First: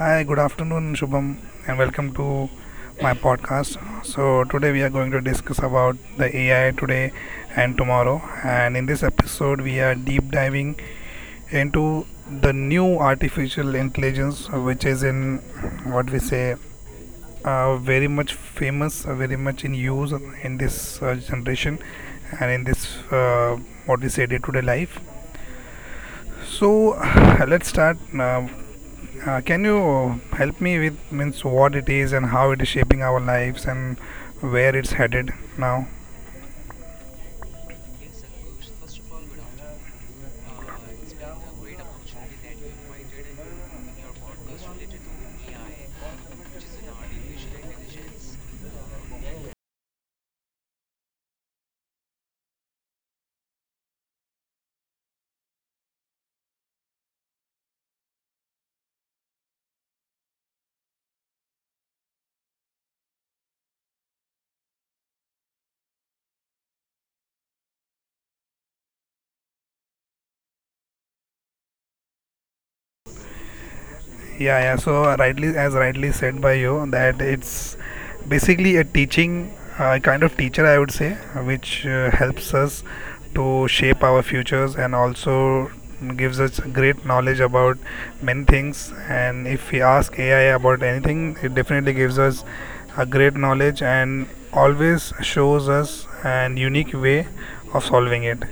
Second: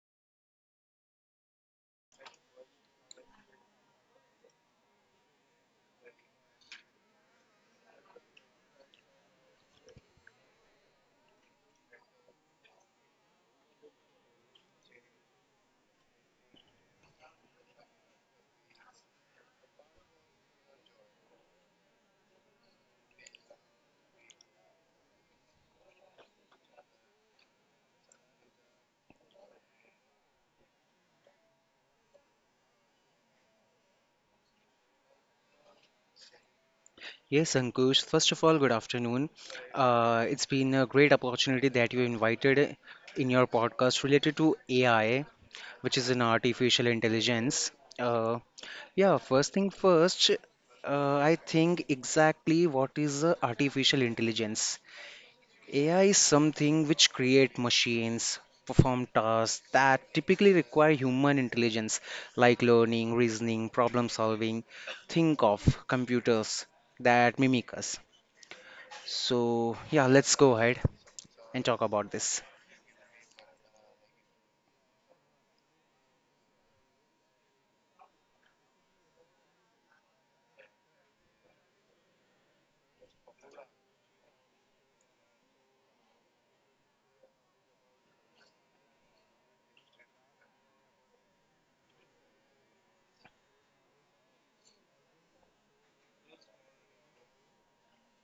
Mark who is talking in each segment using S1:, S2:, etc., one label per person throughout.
S1: Hi, good afternoon, Shubham, and welcome to my podcast. So today we are going to discuss about the AI today and tomorrow. And in this episode, we are deep diving into the new artificial intelligence, which is in what we say very much famous, very much in use in this generation and in this what we say day to day life. So let's start. Um, can you help me with means what it is and how it is shaping our lives and where it's headed now?
S2: Yes, Ankush, first of all, good afternoon. It's been a great opportunity that you invited in your podcast related to AI, which is an artificial intelligence. Uh, yeah, first thing first, I think exactly what is artificial intelligence. AI is something which create machines, perform tasks that typically require human intelligence, like learning, reasoning, problem solving. Think of computers that mimic us. So, yeah, let's go ahead and talk about this.
S1: Yeah, yeah. So rightly, as rightly said by you, that it's basically a teaching kind of teacher, I would say, which helps us to shape our futures and also gives us great knowledge about many things. And if we ask AI about anything, it definitely gives us a great knowledge and always shows us an unique way of solving it.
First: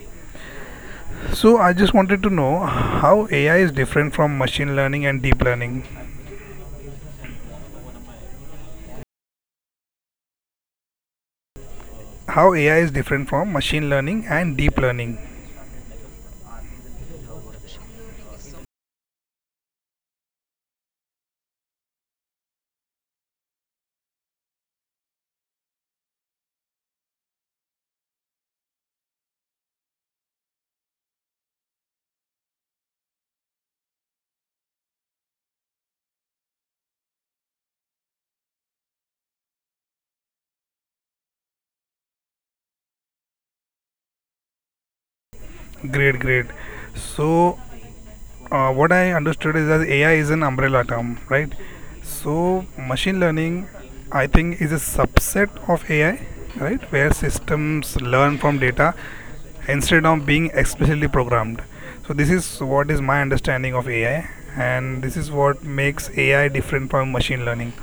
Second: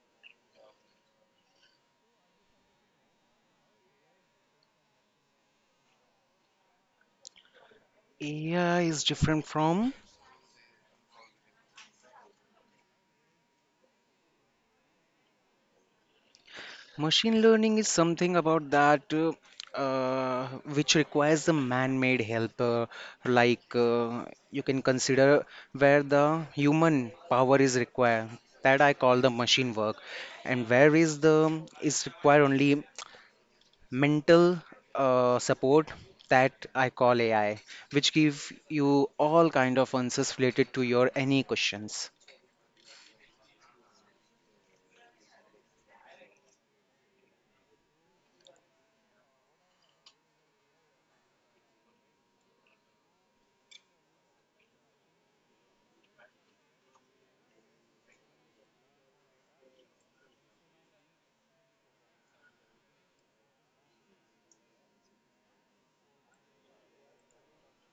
S1: So I just wanted to know how AI is different from machine learning and deep learning.
S2: AI is different from
S1: How AI is different from machine learning and deep learning.
S2: machine learning is something about that uh, which requires the man-made help, like you can consider where the human power is required. That I call the machine work, and where is the is required only mental support that I call AI, which give you all kind of answers related to your any questions.
S1: Great, great. So, what I understood is that AI is an umbrella term, right? So machine learning, I think, is a subset of AI, right? Where systems learn from data instead of being explicitly programmed. So this is what is my understanding of AI, and this is what makes AI different from machine learning.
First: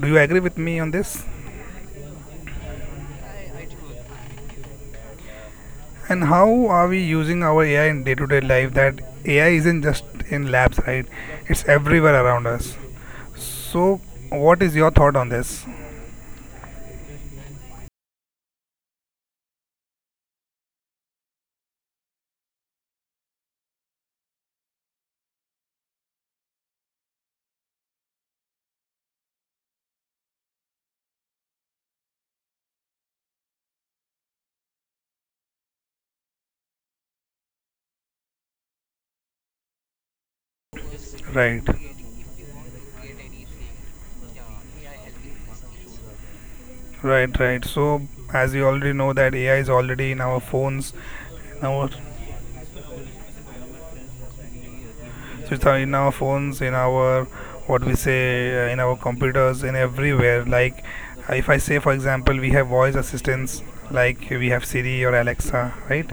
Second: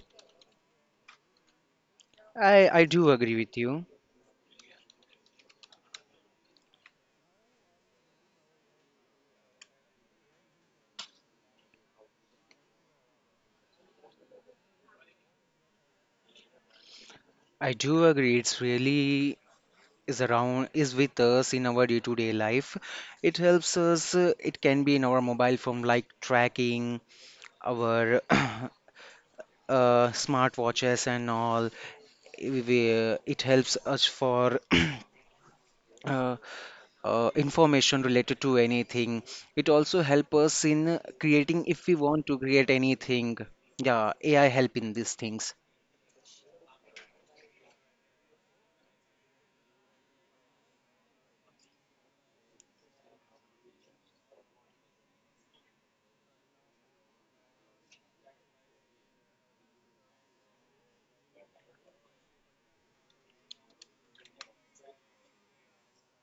S1: Do you agree with me on this?
S2: I do agree with you.
S1: And how are we using our AI in day to day life? That AI isn't just in labs, right? It's everywhere around us. So what is your thought on this?
S2: I do agree. It's really is around is with us in our day-to-day life. It helps us. It can be in our mobile phone, like tracking our smartwatches and all. It helps us for uh, information related to anything. It also help us in creating
S1: Right,
S2: if we want to create anything. Yeah, AI help in these things.
S1: right, right. So, as you already know, that AI is already in our phones, in our so it's in our phones, in our what we say, in our computers, in everywhere. Like, if I say, for example, we have voice assistants, like we have Siri or Alexa, right?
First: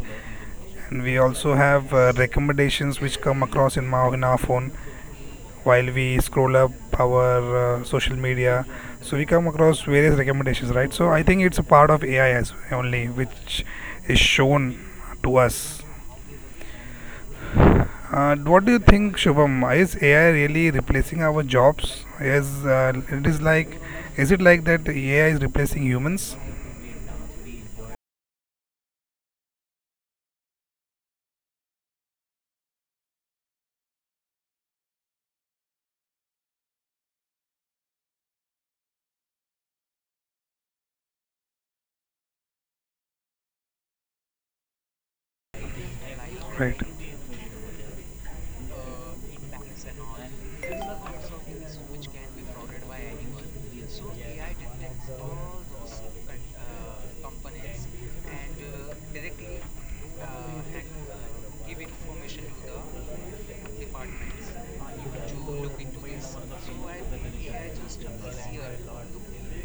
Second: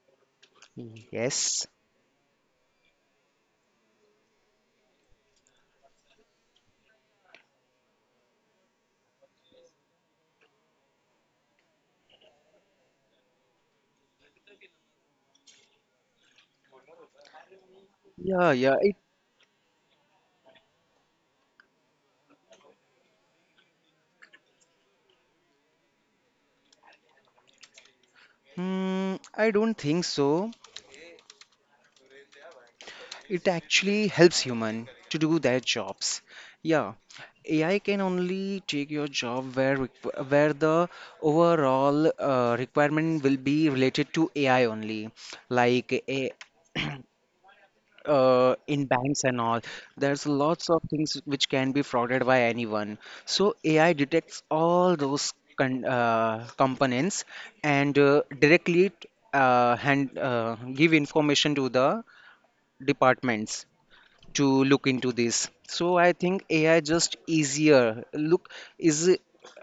S1: And we also
S2: Yes.
S1: have recommendations which come across in, my, in our phone while we scroll up our social media. So we come across various recommendations, right? So I think it's a part of AI as well only, which is shown to us.
S2: Yeah,
S1: What do
S2: yeah.
S1: you think, Shubham? Is AI really replacing our jobs? Is it is like, is it like that AI is replacing humans?
S2: I don't think so. It actually helps human to do their jobs. Yeah, AI can only take your job where the overall requirement will be related to AI only, like a
S1: Right.
S2: in banks and all. There's lots of things which can be frauded by anyone. So AI detects all those con components and directly hand give information to the departments to look into this. So I think AI just easier look is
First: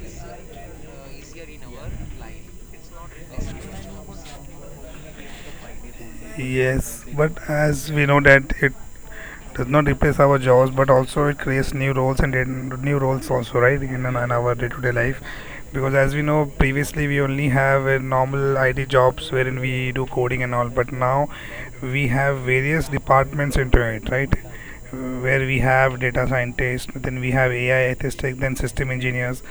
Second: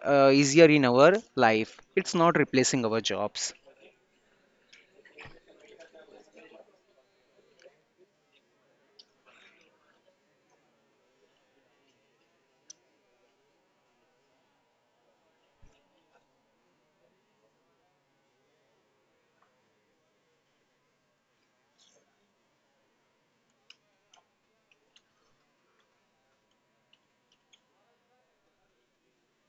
S2: easier in our life. It's not replacing our jobs.
S1: Yes, but as we know that does not replace our jobs but also it creates new roles and new roles also right in our day-to-day life because as we know previously we only have a normal IT jobs wherein we do coding and all, but now we have various departments into it, right, where we have data scientists, then we have AI ethics, then system engineers.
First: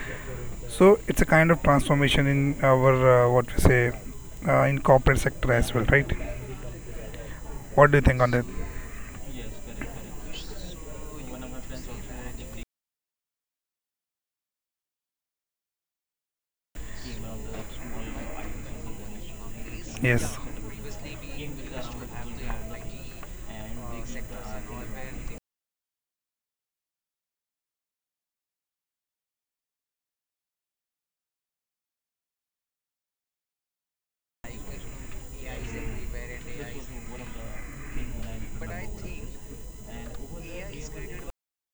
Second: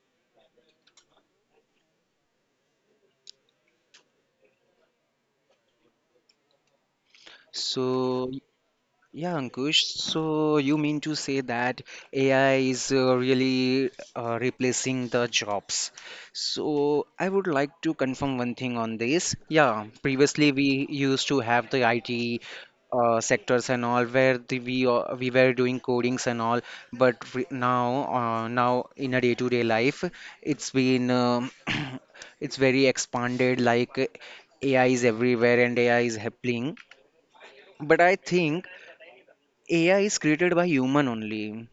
S1: So it's a kind of transformation in our what we say in corporate sector as well, right?
S2: So
S1: What do you think on that?
S2: Yeah, Ankush. So you mean to say that AI is really replacing the jobs? So I would like to confirm one thing on this. Yeah,
S1: Yes.
S2: previously we used to have the IT sectors and all where the, we were doing codings and all, but now in a day-to-day life, it's been it's very expanded. Like AI is everywhere and AI is happening. But I think AI is created by human only.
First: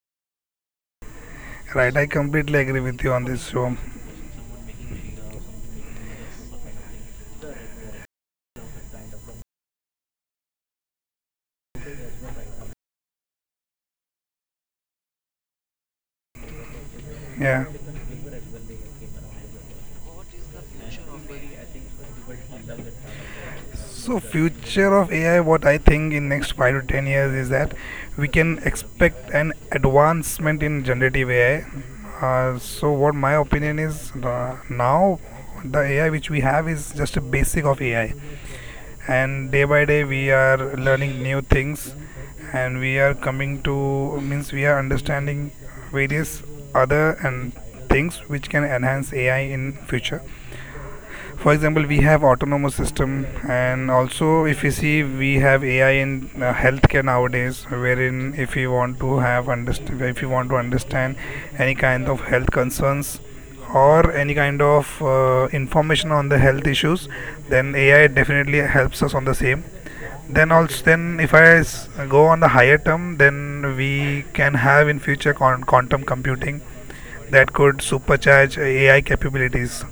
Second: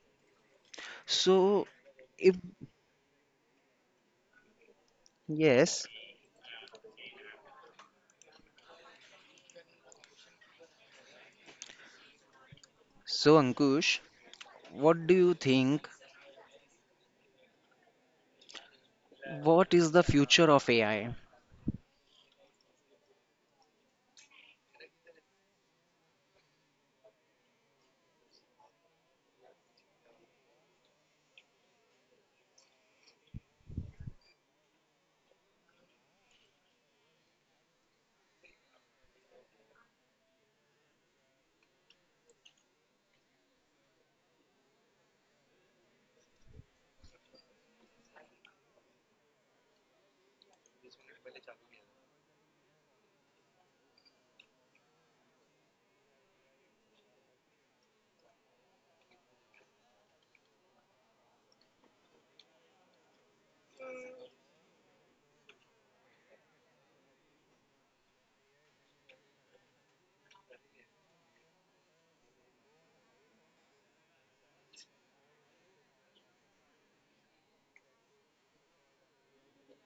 S2: So,
S1: Right, I
S2: if
S1: completely agree with you on this. So
S2: yes, so Ankush, what do you think?
S1: yeah.
S2: What is the future of AI?
S1: So future of AI, what I think in next 5 to 10 years is that we can expect an advancement in generative AI. So what my opinion is now the AI which we have is just a basic of AI, and day by day we are learning new things, and we are coming to means we are understanding various other and things which can enhance AI in future. For example, we have autonomous system and also if you see we have AI in healthcare nowadays, wherein if you want to have understand if you want to understand any kind of health concerns or any kind of information on the health issues, then AI definitely helps us on the same. Then also then if go on the higher term, then we can have in future quantum computing that could supercharge AI capabilities.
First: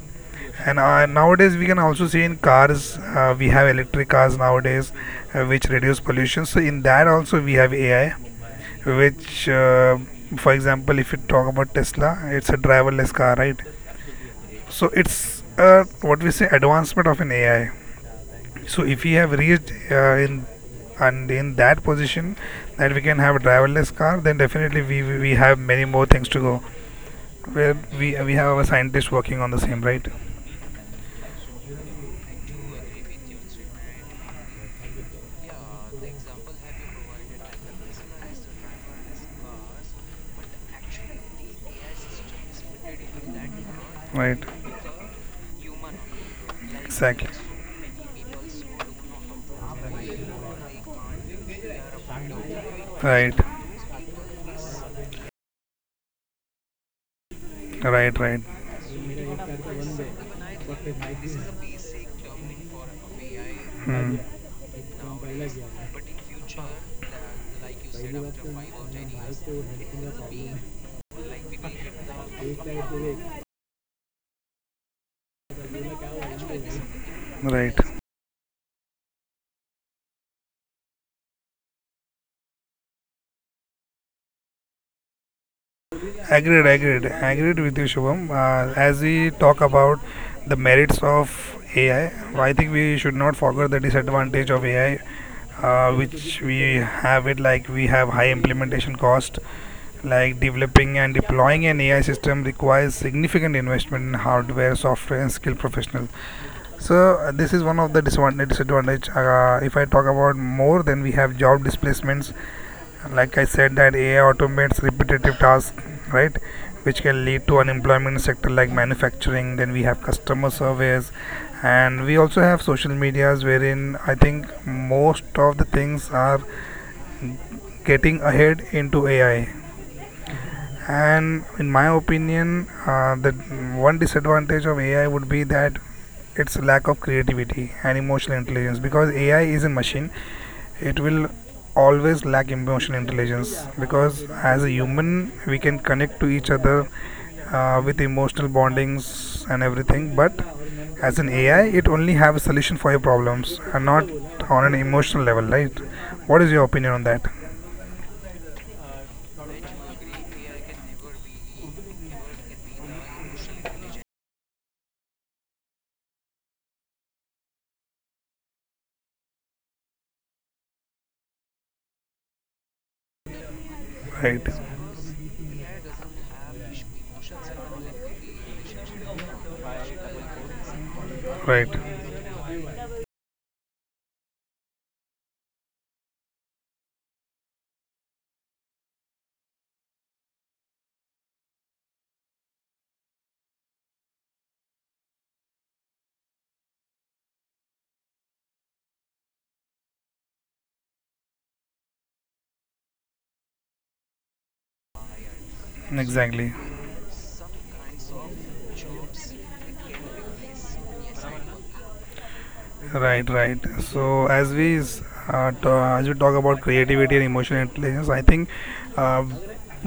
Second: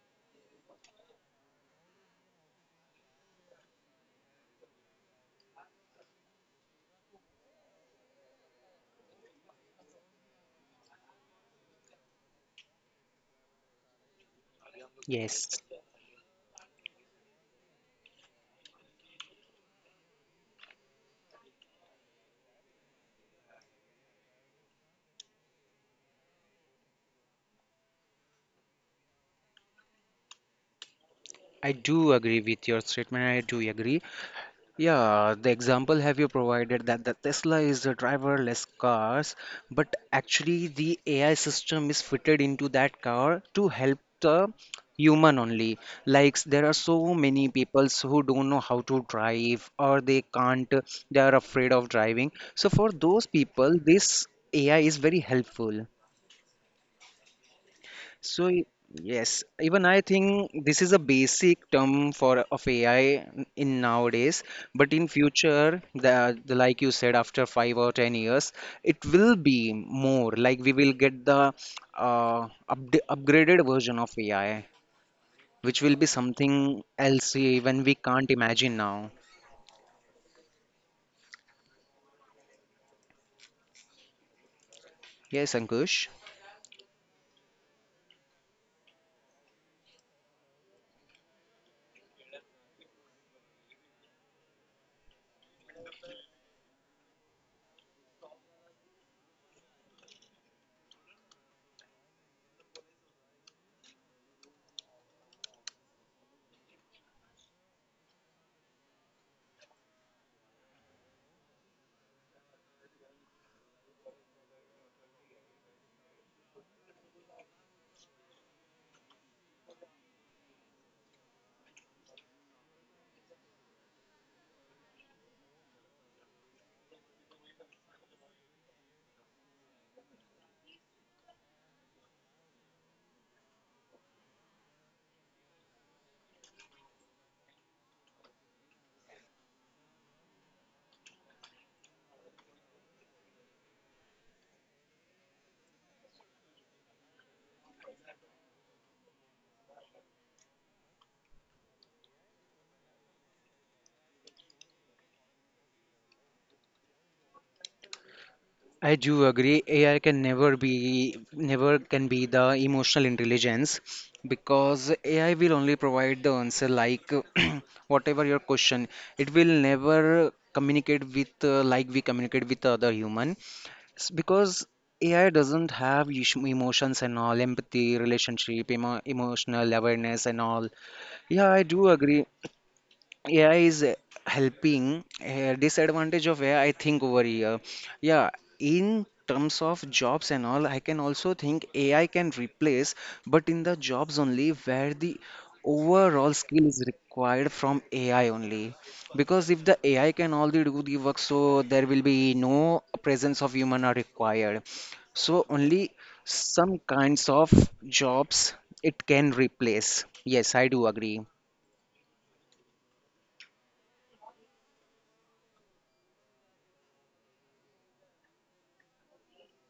S1: And nowadays, we can also see in cars, we have electric cars nowadays, which reduce pollution. So in that also we have AI, which, for example, if you talk about Tesla, it's a driverless car, right? So it's
S2: Yes,
S1: what we say advancement of an AI. So if we have reached in and in that position that we can have a driverless car, then definitely we have many more things to go. Where we have our scientists working on the same, right?
S2: I do agree with your statement. I do agree. Yeah, the example have you provided that the Tesla is a driverless cars, but actually the AI system is fitted into that car to help
S1: Right.
S2: the human only. Like there are so
S1: Exactly.
S2: many peoples who don't know how to drive or they can't, they are afraid of driving. So for those
S1: Right.
S2: people, this AI is very helpful.
S1: Right,
S2: So,
S1: right.
S2: yes, even I think this is a basic term for of AI in
S1: Hmm,
S2: nowadays, but in future, the like you said, after 5 or 10 years, it will be more like we will get the uh, upd upgraded version of AI, which will be something else, even we
S1: right.
S2: can't imagine now. Yes, Ankush.
S1: Agreed, agreed, agreed with you, Shubham. As we talk about the merits of AI, I think we should not forget the disadvantage of AI, which we have it like we have high implementation cost. Like developing and deploying an AI system requires significant investment in hardware, software, and skilled professional. So this is one of the disadvantage. If I talk about more, then we have job displacements like I said that AI automates repetitive tasks, right, which can lead to unemployment sector like manufacturing. Then we have customer service, and we also have social medias wherein I think most of the things are getting ahead into AI. And in my opinion the one disadvantage of AI would be that its lack of creativity and emotional intelligence, because AI is a machine. It will always lack emotional intelligence because as a human we can connect to each other with emotional bondings and everything, but as an AI it only have a solution for your problems and not on an emotional level, right? What is your opinion on that?
S2: I do agree. AI can never be, never can be the emotional intelligence because AI will only provide the answer like whatever your question. It will never communicate with like we communicate with other
S1: Right,
S2: because AI doesn't have emotions and all, empathy, relationship, emotional awareness and all. Yeah, I do
S1: right,
S2: agree. AI is helping. Disadvantage of AI, I think over here. Yeah, in terms of jobs and all, I can also think AI can replace, but in the jobs only where the overall skill is required from AI only. Because if the AI can only do the work, so there will be no presence of human are required. So only
S1: exactly.
S2: some kinds of jobs it can replace. Yes, I do agree.
S1: Right, right. So as as we talk about creativity and emotional intelligence, I think uh,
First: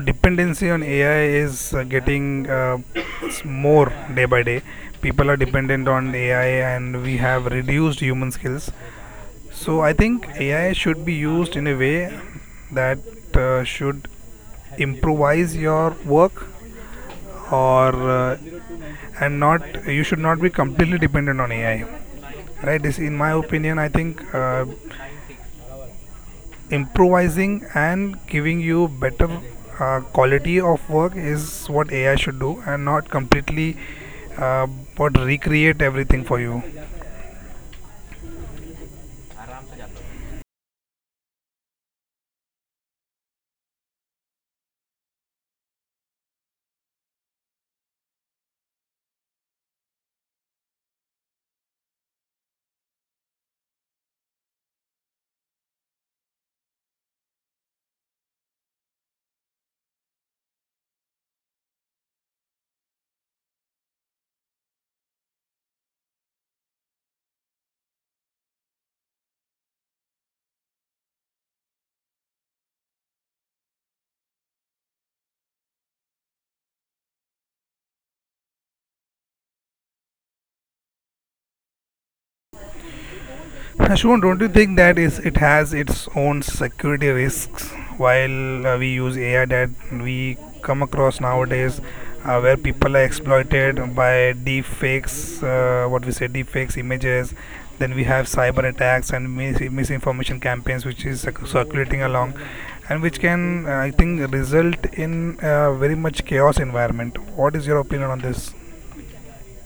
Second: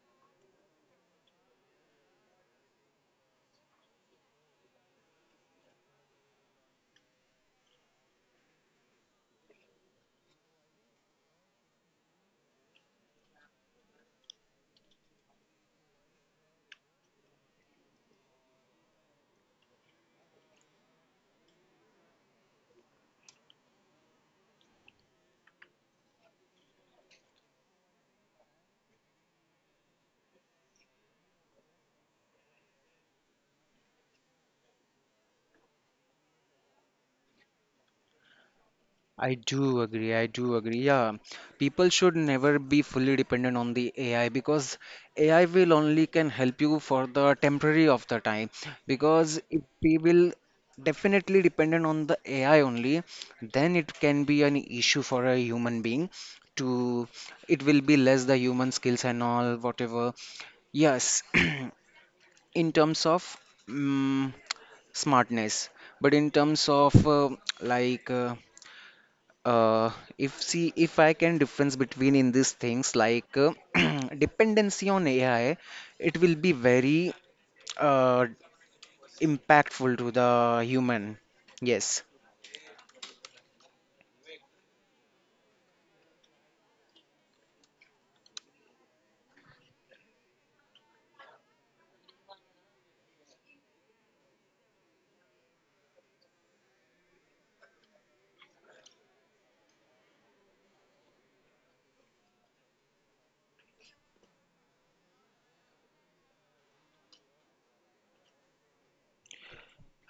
S1: dependency on AI is getting more day by day. People are dependent on AI, and we have reduced human skills. So I think AI should be used in a way that should improvise your work or and not you should not be completely dependent on AI. Right. This, in my opinion, I think. Improvising and giving you better quality of work is what AI should do, and not completely uh, what recreate everything for you.
S2: I do agree. I do agree. Yeah, people should never be fully dependent on the AI because AI will only can help you for the temporary of the time. Because if we will definitely dependent on the AI only, then it can be an issue for a human being to it will be less the human skills and all whatever. Yes, in terms of mm smartness, but in terms of like uh if I can difference between in these things, like dependency on AI, it will be very uh impactful to the human. Yes.
S1: Ashwin, don't you think that is it has its own security risks while we use AI that we come across nowadays, where people are exploited by deep fakes, what we say deep fakes images. Then we have cyber attacks and misinformation campaigns, which is circulating along, and which can, I think, result in very much chaos environment. What is your opinion on this?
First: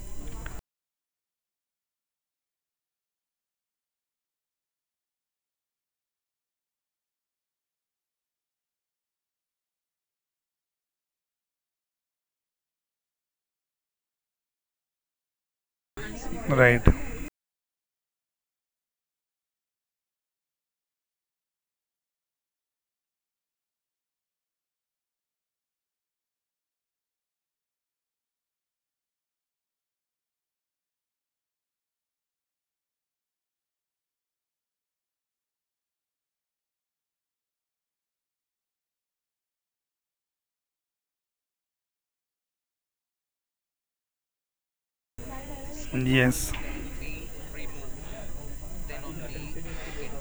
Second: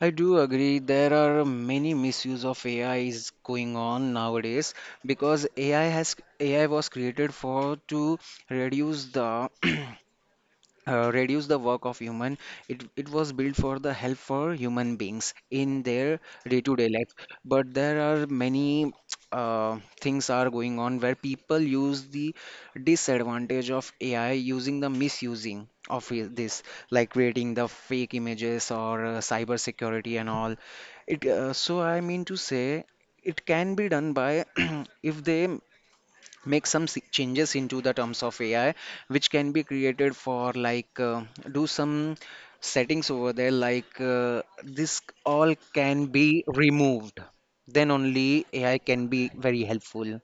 S2: I do agree. There are many misuse of AI is going on nowadays because AI was created for to reduce the reduce the work of human. It was built for the help for human beings in their
S1: Right.
S2: day-to-day life, but there are many things are going on where people use the disadvantage of AI using the misusing of this, like creating the fake images or cyber security and all it so I mean to say it can be done by if they make some changes into the terms of AI, which can be created for like do some settings over there, like this all can be
S1: Yes.
S2: removed. Then only AI can be very helpful.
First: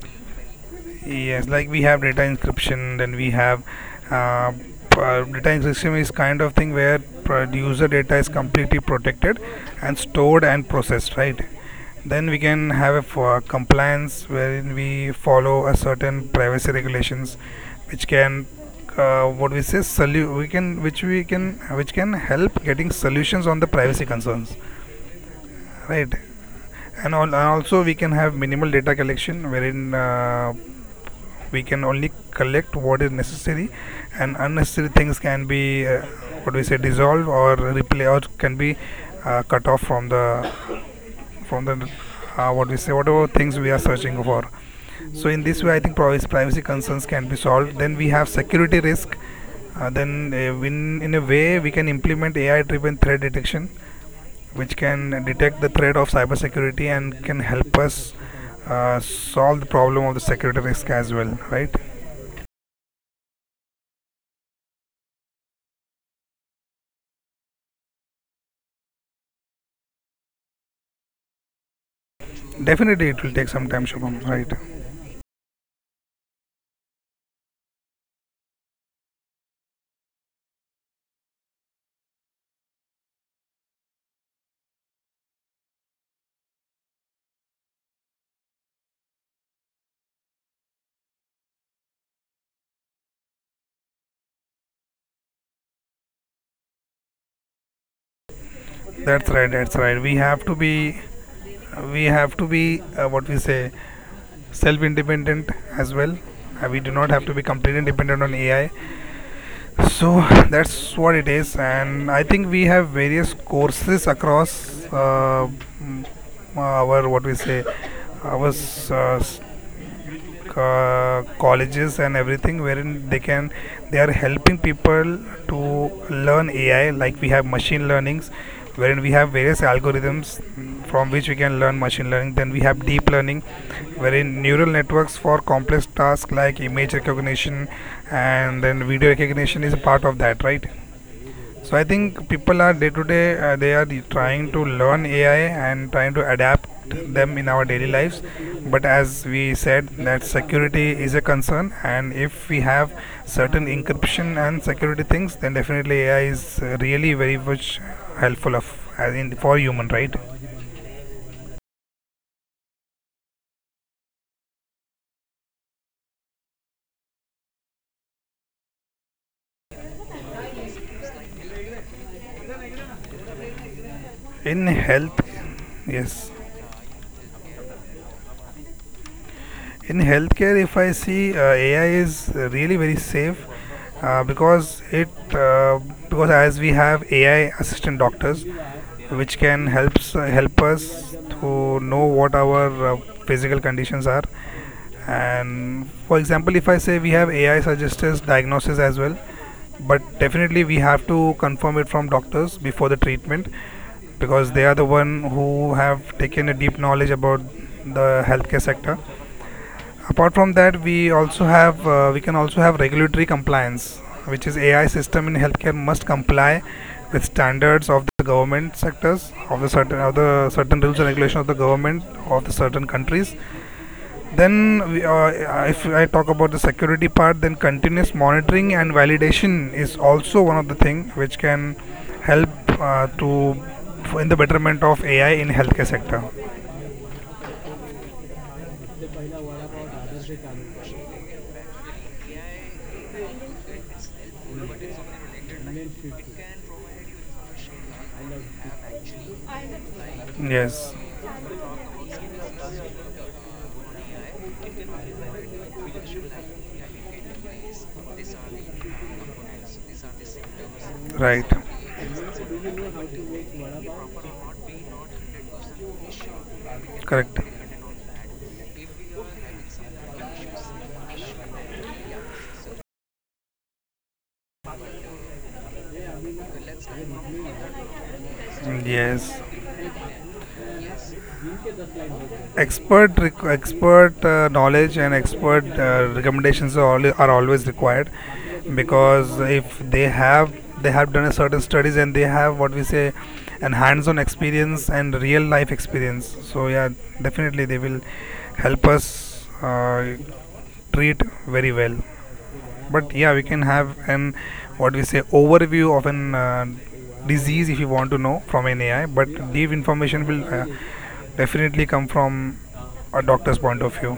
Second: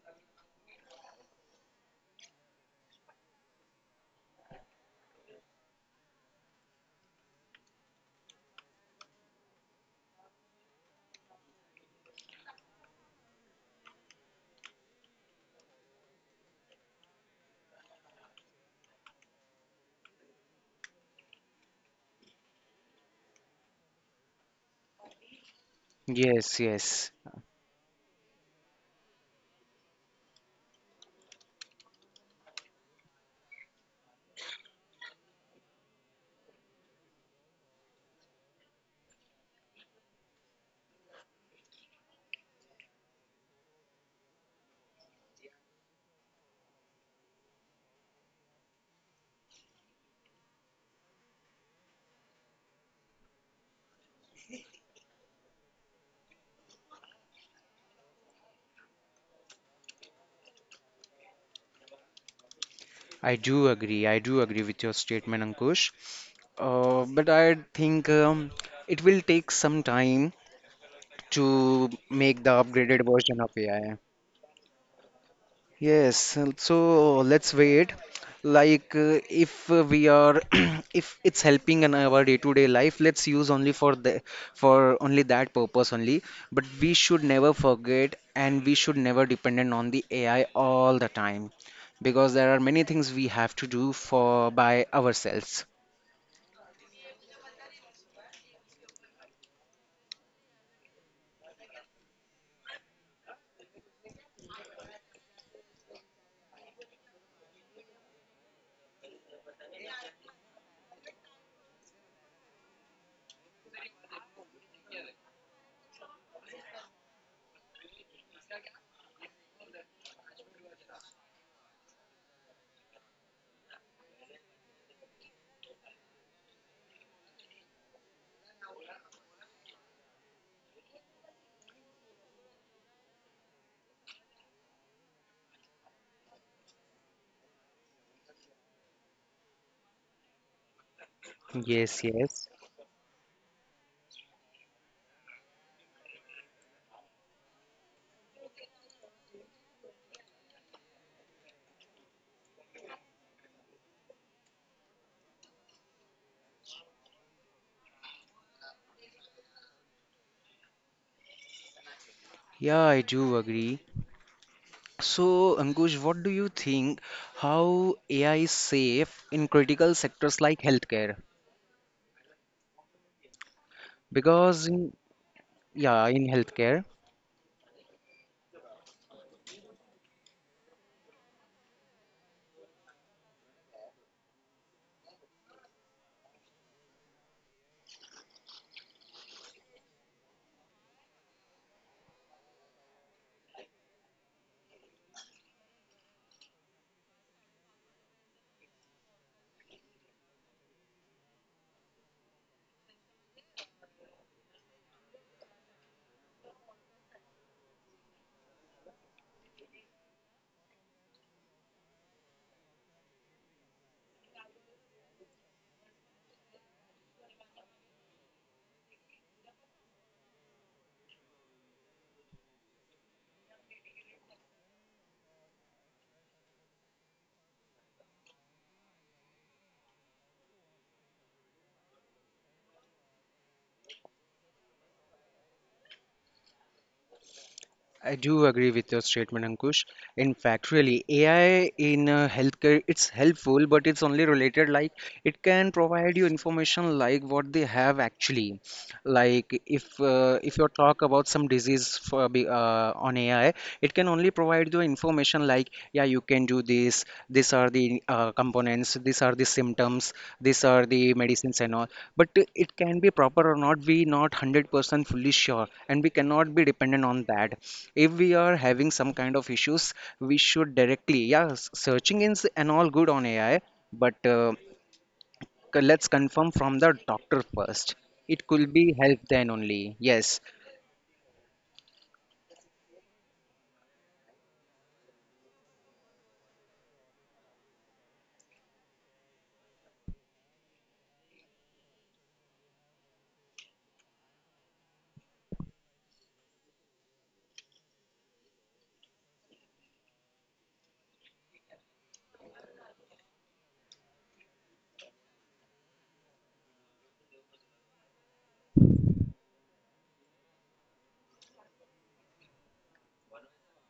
S1: Yes, like we have data encryption, then we have uh, data encryption is kind of thing where user data is completely protected and stored and processed, right? Then we can have a for compliance wherein we follow a certain privacy regulations, which can what we say we can which can help getting solutions on the privacy concerns, right?
S2: Yes,
S1: And, and
S2: yes,
S1: also we can have minimal data collection wherein we can only collect what is necessary, and unnecessary things can be what do we say dissolved or replay or can be cut off from the what we say whatever things we are searching for. So in this way I think privacy concerns can be solved. Then we have security risk, then in a way we can implement AI driven threat detection, which can detect the threat of cybersecurity and can help us solve the problem of the security risk as well, right?
S2: I do agree. I do agree with your statement, Ankush. But I think it will take some time to make the
S1: Definitely, it will take
S2: upgraded
S1: some time,
S2: version of
S1: Shubham.
S2: AI.
S1: Right?
S2: Yes, and so let's wait. Like, if we are, if it's helping in our day-to-day life, let's use only for only that purpose only. But we should never forget, and we should never dependent on the AI all the time, because there are many things we have to do for by ourselves.
S1: That's right. That's right. We have to be what we say, self-independent as well. We do not have to be completely dependent on AI. So that's what it is, and I think we have various courses across mm, our what we say, our colleges and everything, wherein they are helping people to learn AI. Like we have machine learnings, wherein we have various algorithms from which we can learn machine learning. Then we have deep learning, wherein neural networks for complex tasks like image recognition and then video recognition is a part of that, right? So I think
S2: Yes,
S1: people are
S2: yes.
S1: day to day they are trying to learn AI and trying to adapt them in our daily lives. But as we said, that security is a concern, and if we have certain encryption and security things, then definitely AI is really very much helpful of as in for human, right?
S2: Yeah, I do agree. So, Ankush, what do you think? How AI is safe in critical sectors like healthcare?
S1: In
S2: Because
S1: health. Yes.
S2: yeah, in healthcare,
S1: In healthcare, if I see AI is really very safe because it uh, because as we have AI assistant doctors, which can helps help us to know what our physical conditions are. And for example, if I say we have AI suggests diagnosis as well, but definitely we have to confirm it from doctors before the treatment because they are the one who have taken a deep knowledge about the healthcare sector. Apart from that we also have we can also have regulatory compliance, which is AI system in healthcare must comply with standards of the government sectors, of the certain rules and regulations of the government of the certain countries. Then if I talk about the security part, then continuous monitoring and validation is also one of the thing which can help to in the betterment of AI in healthcare sector.
S2: I do agree with your statement, Ankush. In fact, really, AI in healthcare, it's helpful, but it's only related like it can provide you information like what they have actually. Like if uh,
S1: Yes.
S2: if you talk about some disease on AI, it can only provide you information like yeah you can do this, these are the components, these are the symptoms, these are
S1: Right.
S2: the medicines and all. But it can be proper or not, we not 100% fully sure, and we cannot be dependent
S1: Correct.
S2: on that. If we are having some kind of issues, we should directly yeah searching is and all good on AI, but let's confirm from the doctor first. It could be
S1: Yes.
S2: help then only. Yes,
S1: Expert knowledge and expert recommendations are always required, because if they have, they have done a certain studies and they have what we say an hands-on experience and real life experience, so yeah, definitely they will help us treat very well. But yeah, we can have an what we say overview of an disease if you want to know from an AI, but deep information will definitely come from a doctor's point of view.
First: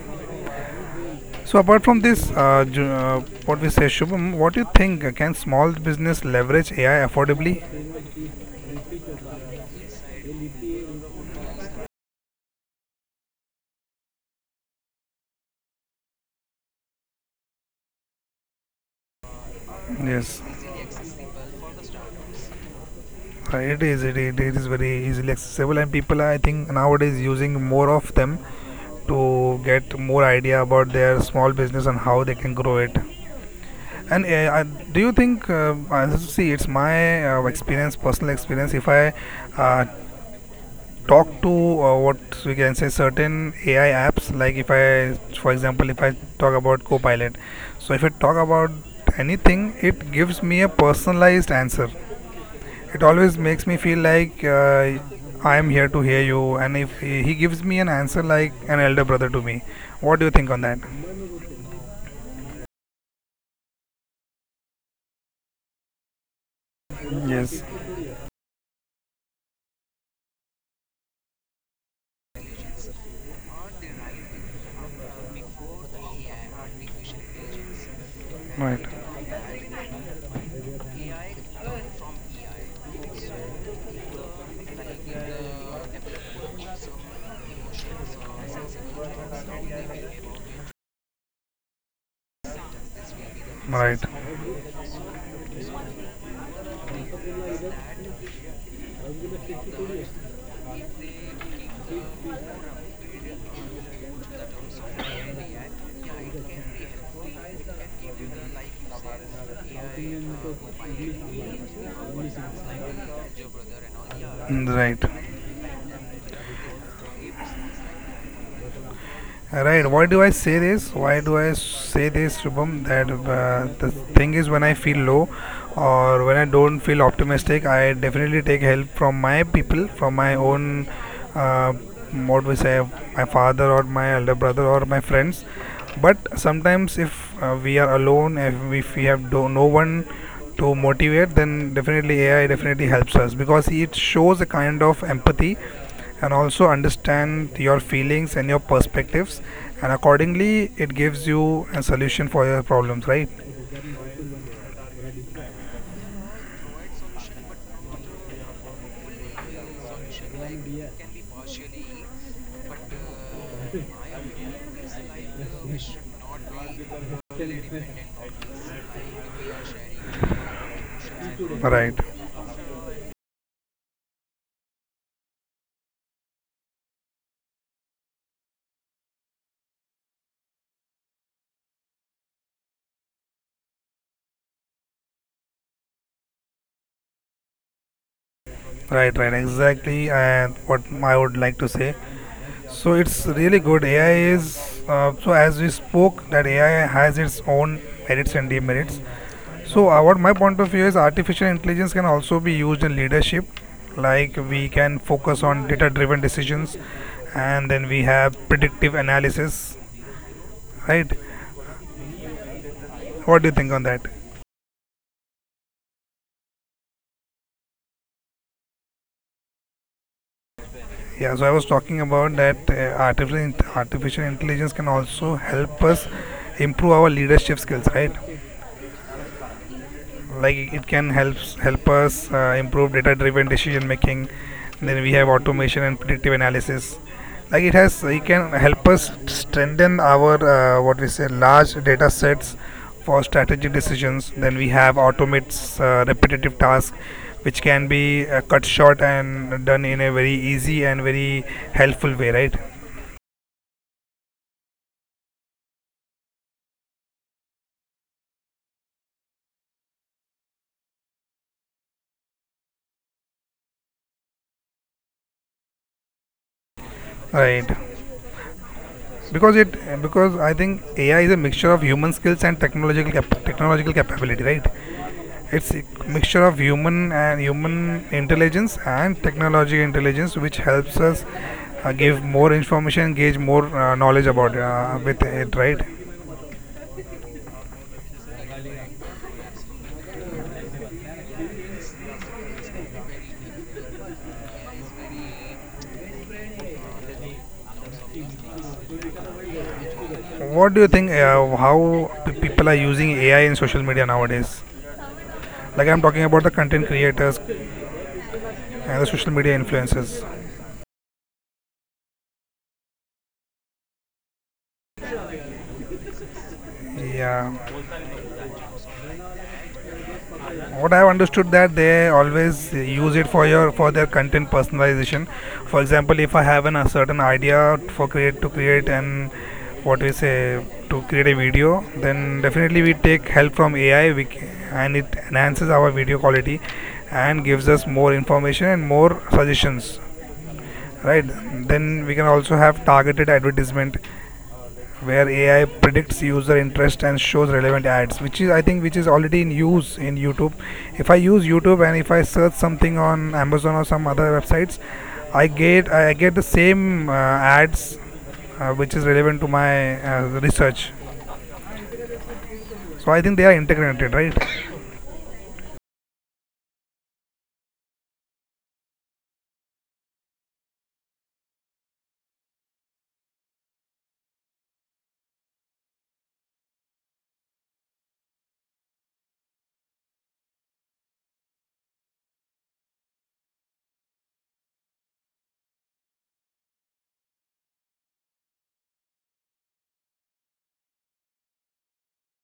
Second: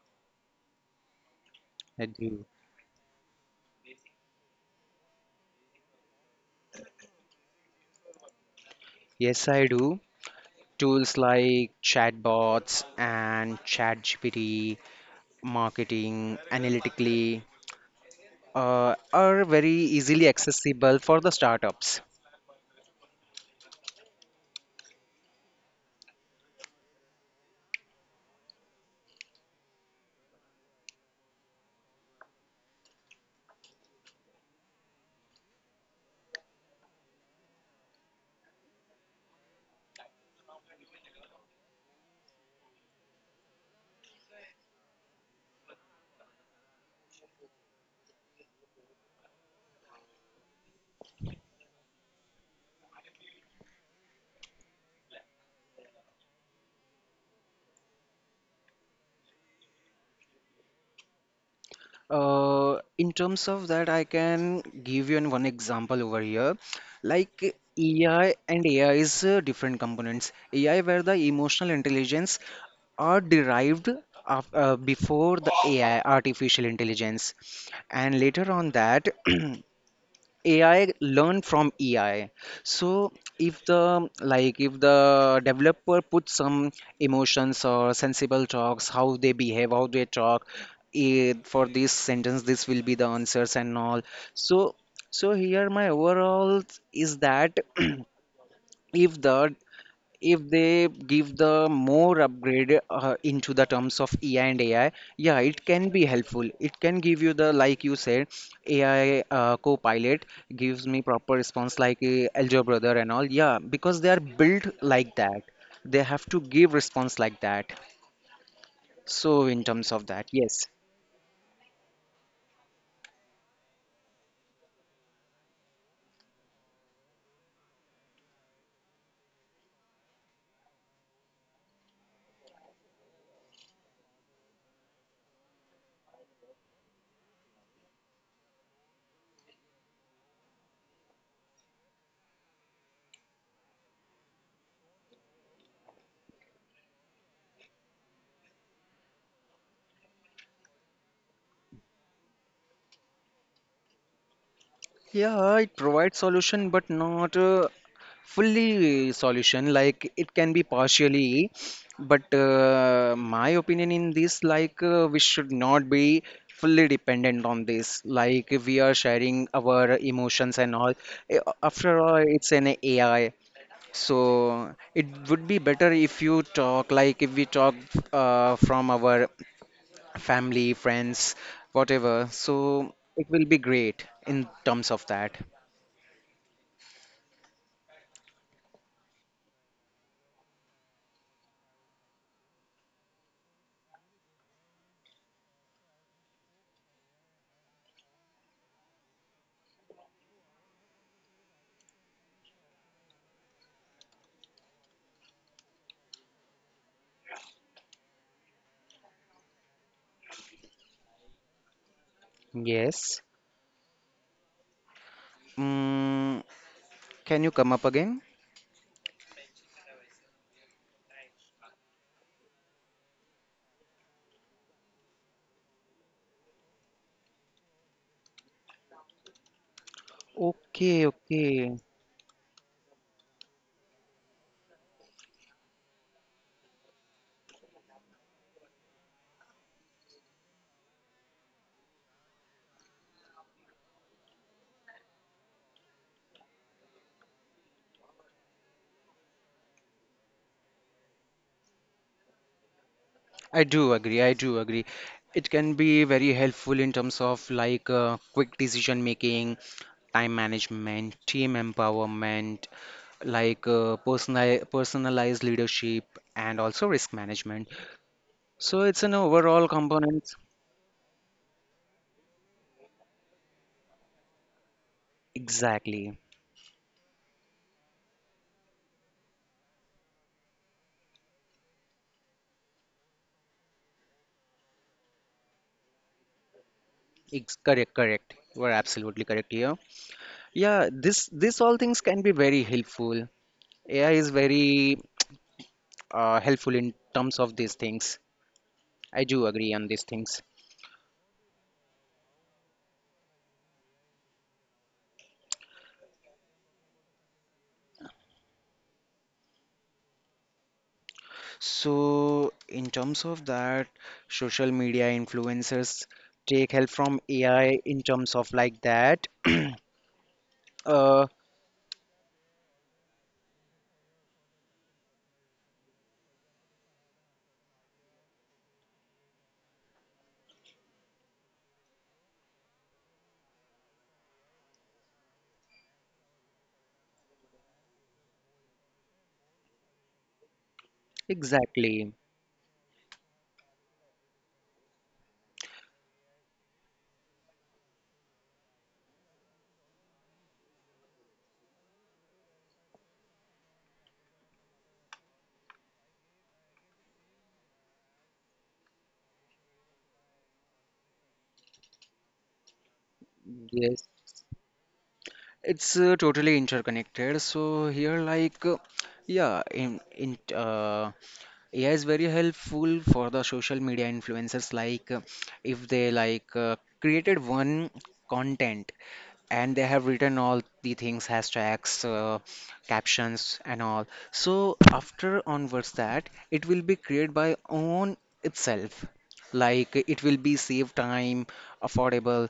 S1: So apart from
S2: I
S1: this
S2: do.
S1: what we say, Shubham, what do you think, can small business leverage AI affordably?
S2: Yes, I do. Tools like chatbots and ChatGPT, marketing, analytically, are very easily
S1: Yes.
S2: accessible for the startups.
S1: It is very easily accessible and people are, I think, nowadays using more of them to get more idea about their small business and how they can grow it. And do you think, see, it's my experience, personal experience. If I uh, talk to what we can say certain AI apps, like if I, for example, if I talk about Copilot, so if I talk about anything, it gives me a personalized answer. It always makes me feel like I am here to hear you, and if he gives me an answer like an elder brother to me, what do you think on that?
S2: In terms of that, I can give you an one example over here. Like
S1: Yes,
S2: AI and AI is different components. AI where the emotional intelligence are derived af before the AI, artificial intelligence. And later on
S1: right.
S2: that, AI learn from AI. So if the like if the developer puts some emotions or sensible talks, how they behave, how they talk, for this sentence, this will be the answers and all.
S1: Right,
S2: So so here my overall is that if the if they give the more upgrade into the terms of AI and AI, yeah, it can be helpful. It can give you the, like you said, AI co gives me proper response like Algebra Brother and all. Yeah, because they are built like that.
S1: right.
S2: They have to give response like that. So in terms of
S1: Right. Why
S2: that,
S1: do I
S2: yes.
S1: say this? Why do I say this, Shubham? That the thing is, when I feel low or when I don't feel optimistic, I definitely take help from my people, from my own, what we say, my father or my elder brother or my friends. But sometimes, if we are alone, if we have, no one to motivate, then definitely AI definitely helps us, because it shows a kind of empathy and also understand your feelings and your perspectives, and accordingly it gives you a solution for your problems, right?
S2: Yeah, it provides solution, but not fully solution. Like it can be partially, but my opinion in this, like we should not be fully dependent on this. Like if we are sharing our emotions and all. After
S1: Right,
S2: all, it's an AI, so it would be better if you talk. Like if we talk from our family, friends, whatever. So it will be great in terms of that.
S1: right, right, exactly. And what I would like to say, so it's really good. AI is, so as we spoke, that AI has its own merits and demerits. So what my point of view is, artificial intelligence can also be used in leadership. Like we can focus on data driven decisions, and then we have predictive analysis, right?
S2: Yes.
S1: What do you think on that?
S2: Mm, can you come up again?
S1: Yeah, so I was talking about that artificial artificial intelligence can also help us improve our leadership skills, right? Like it
S2: Okay,
S1: can help,
S2: okay.
S1: help us improve data driven decision making. Then we have automation and predictive analysis. Like it can help us strengthen our what we say large data sets for strategic decisions. Then we have automates repetitive tasks, which can be cut short and done in a very easy and very helpful way, right?
S2: I do agree. I do agree. It can be very helpful in terms of like quick decision making, time management, team empowerment, like personalized leadership and also risk
S1: Right.
S2: management. So it's an
S1: Because it,
S2: overall
S1: because
S2: component.
S1: I think AI is a mixture of human skills and technological capability, right? It's a
S2: Exactly.
S1: mixture of human and human intelligence and technology intelligence, which helps us give more information, gauge more knowledge about with it, right?
S2: Ex Correct, correct. You are absolutely correct here. Yeah, this all things can be very helpful. AI is very helpful in terms of these things. I do agree on these things.
S1: What do you think, how people are using AI in social media nowadays, like I'm talking about the content creators and the social media influencers?
S2: So, in terms of that, social media influencers take help from
S1: Yeah.
S2: AI in terms of like that.
S1: What I've
S2: uh,
S1: understood that they always use it for your for their content personalization. For example, if I have an, a certain idea for create and what we say to create a video, then definitely we take help from AI, and it enhances our video quality and gives us more information and more suggestions, right? Then
S2: exactly.
S1: we can also have targeted advertisement, where AI predicts user interest and shows relevant ads, which is, I think, which is already in use in YouTube. If I use YouTube and if I search something on Amazon or some other websites, I get the same ads which is relevant to my research. So I think they are
S2: Yes.
S1: integrated, right?
S2: It's totally interconnected. So here, like, yeah, in AI is very helpful for the social media influencers. Like, if they, like, created one content and they have written all the things, hashtags, captions and all, so after onwards that it will be created by own itself, like it will be save time, affordable,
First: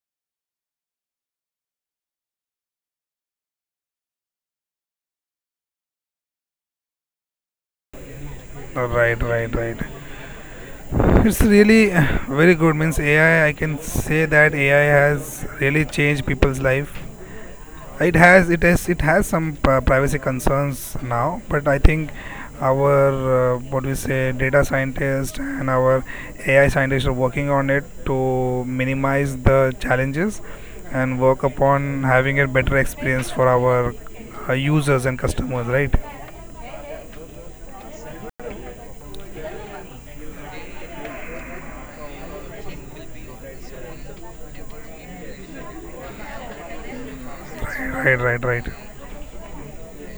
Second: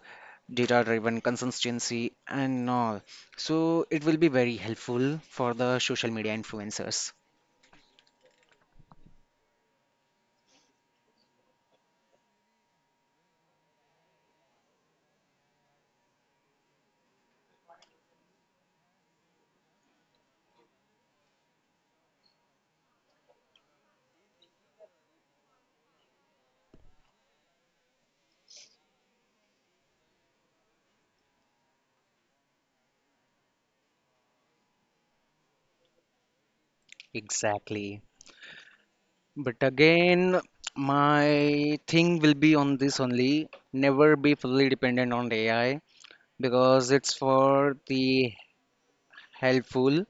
S2: data driven consistency and all, so it will be very helpful for the social media influencers.
S1: Right, right, right. It's really very good. Means AI, I can say that AI has really changed people's life. It has some privacy concerns now, but I think our what we say data scientists and our AI scientists are working on it to minimize the challenges and work upon having a better experience for our users and customers, right?
S2: Exactly. But again, my thing will be on this only, never be fully dependent on AI because it's for
S1: Right, right,
S2: the
S1: right, right.
S2: helpful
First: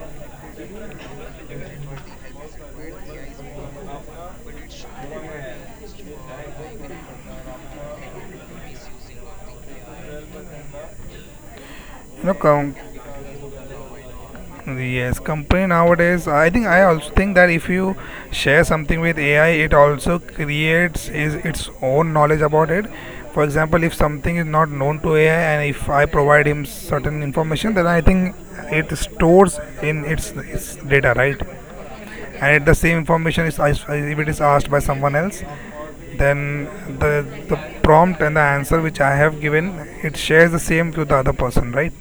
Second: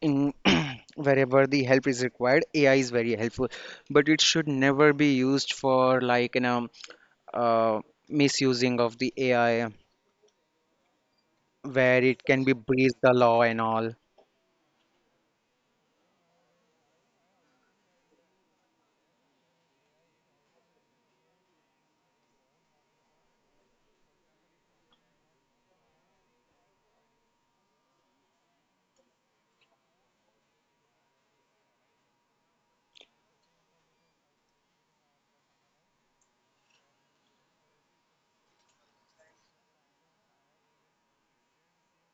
S2: in wherever the help is required, AI is very helpful, but it should never be used for like uh, misusing of the AI where it
S1: know,
S2: can be
S1: com-
S2: breach the law and all.
S1: Yes, company nowadays, I think I also think that if you share something with AI, it also creates is its own knowledge about it. For example, if something is not known to AI and if I provide him certain information, then I think it stores in its data, right? And the same information if it is asked by someone else, then the the prompt and the answer which I have given, it shares the same to the other person, right?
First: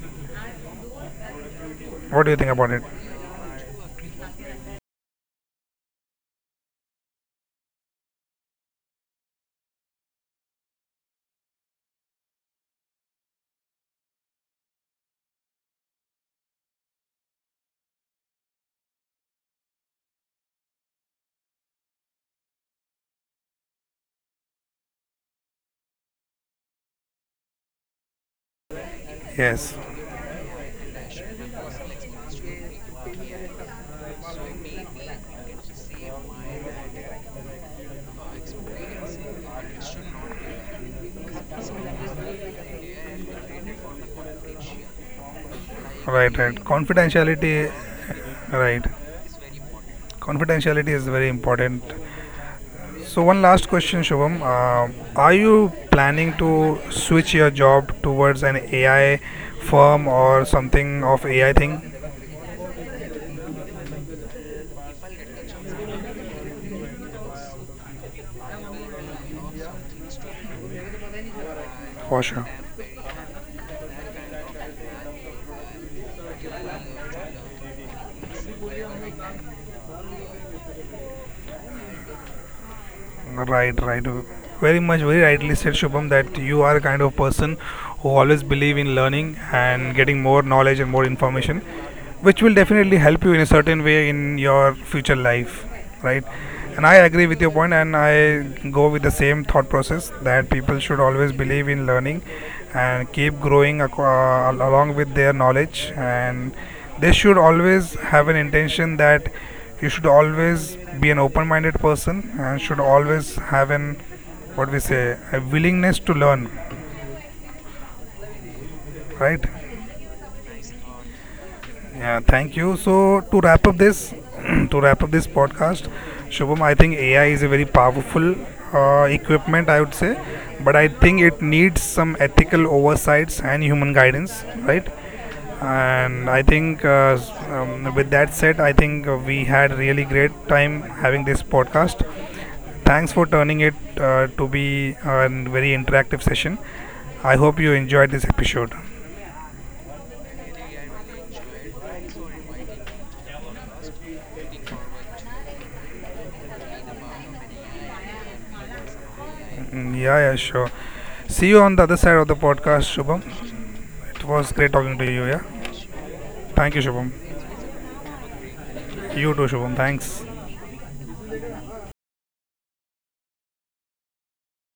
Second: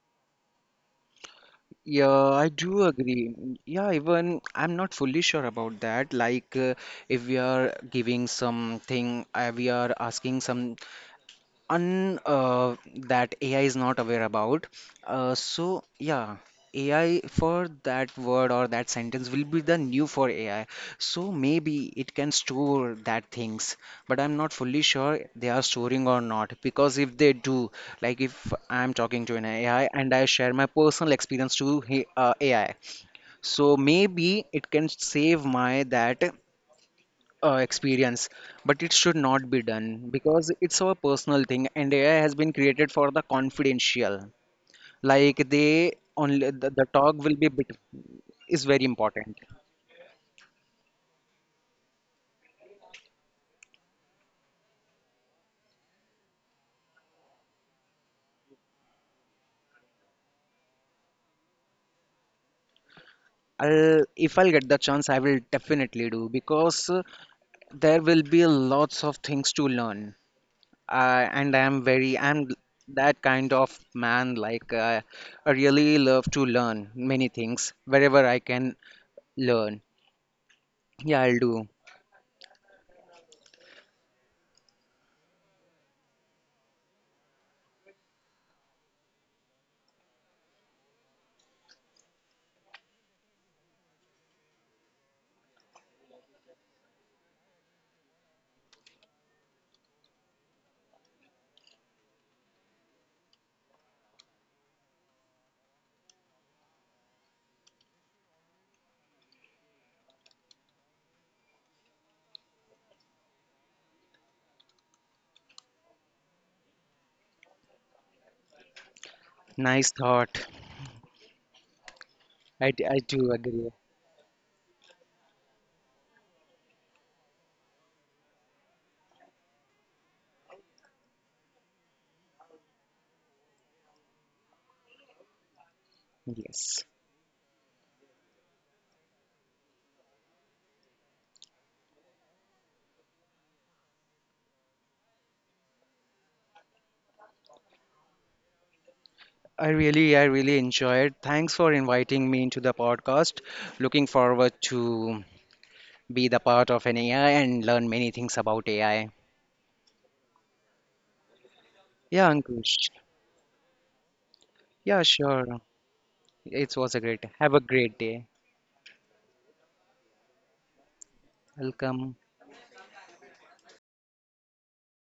S1: What
S2: Yeah,
S1: do you
S2: I
S1: think about it?
S2: do agree. Yeah, even I'm not fully sure about that, like if we are giving something, we are asking some un that AI is not aware about. So yeah, AI for that word or that sentence will be the new for AI. So maybe it can store that things, but I'm not fully sure they are storing or not. Because if they do, like if I'm talking to an
S1: Yes.
S2: AI and I share my personal experience to AI, so maybe it can save my that experience but it should not be done because it's our personal thing and AI has been created for the confidential, like they
S1: Right,
S2: only
S1: right.
S2: the talk will be
S1: Confidentiality,
S2: bit is very
S1: right.
S2: important.
S1: Confidentiality is very important. So, one last question, Shubham. Are you planning to switch your job towards an AI firm or something of AI thing?
S2: If I'll get the chance I will definitely do because there will be lots of things to learn, and
S1: For sure.
S2: I'm that kind of man, like I really love to learn many things wherever I can learn. Yeah, I'll do.
S1: Right, right. Very much, very rightly said, Shubham, that you are a kind of person who always believe in learning and getting more knowledge and more information, which will definitely help you in a certain way in your future life, right? And I agree with your point, and I go with the same thought process that people should always believe in learning and keep growing along with their knowledge, and they should always have an intention, that you should always be an open-minded person and should always have an what we say a willingness to learn, right?
S2: Nice thought.
S1: Yeah, thank
S2: I,
S1: you.
S2: d-
S1: So
S2: I do
S1: to wrap
S2: agree.
S1: up this, to wrap up this podcast, Shubham, I think AI is a very powerful equipment, I would say, but I think it needs some ethical oversights and human guidance, right? And I think
S2: Yes.
S1: with that said, I think we had really great time having this podcast. Thanks for turning it to be a very interactive session. I hope you enjoyed this episode.
S2: I really enjoyed. Thanks for inviting me into the podcast. Looking forward to be the part of an AI and learn many things about AI.
S1: Mm, yeah, yeah, sure. See you on the
S2: Yeah,
S1: other side of the
S2: Ankush.
S1: podcast, Shubham. It was
S2: Yeah,
S1: great talking
S2: sure.
S1: to you. Yeah.
S2: It was a
S1: Thank you,
S2: great.
S1: Shubham.
S2: Have a great day.
S1: You too, Shubham. Thanks.
S2: Welcome.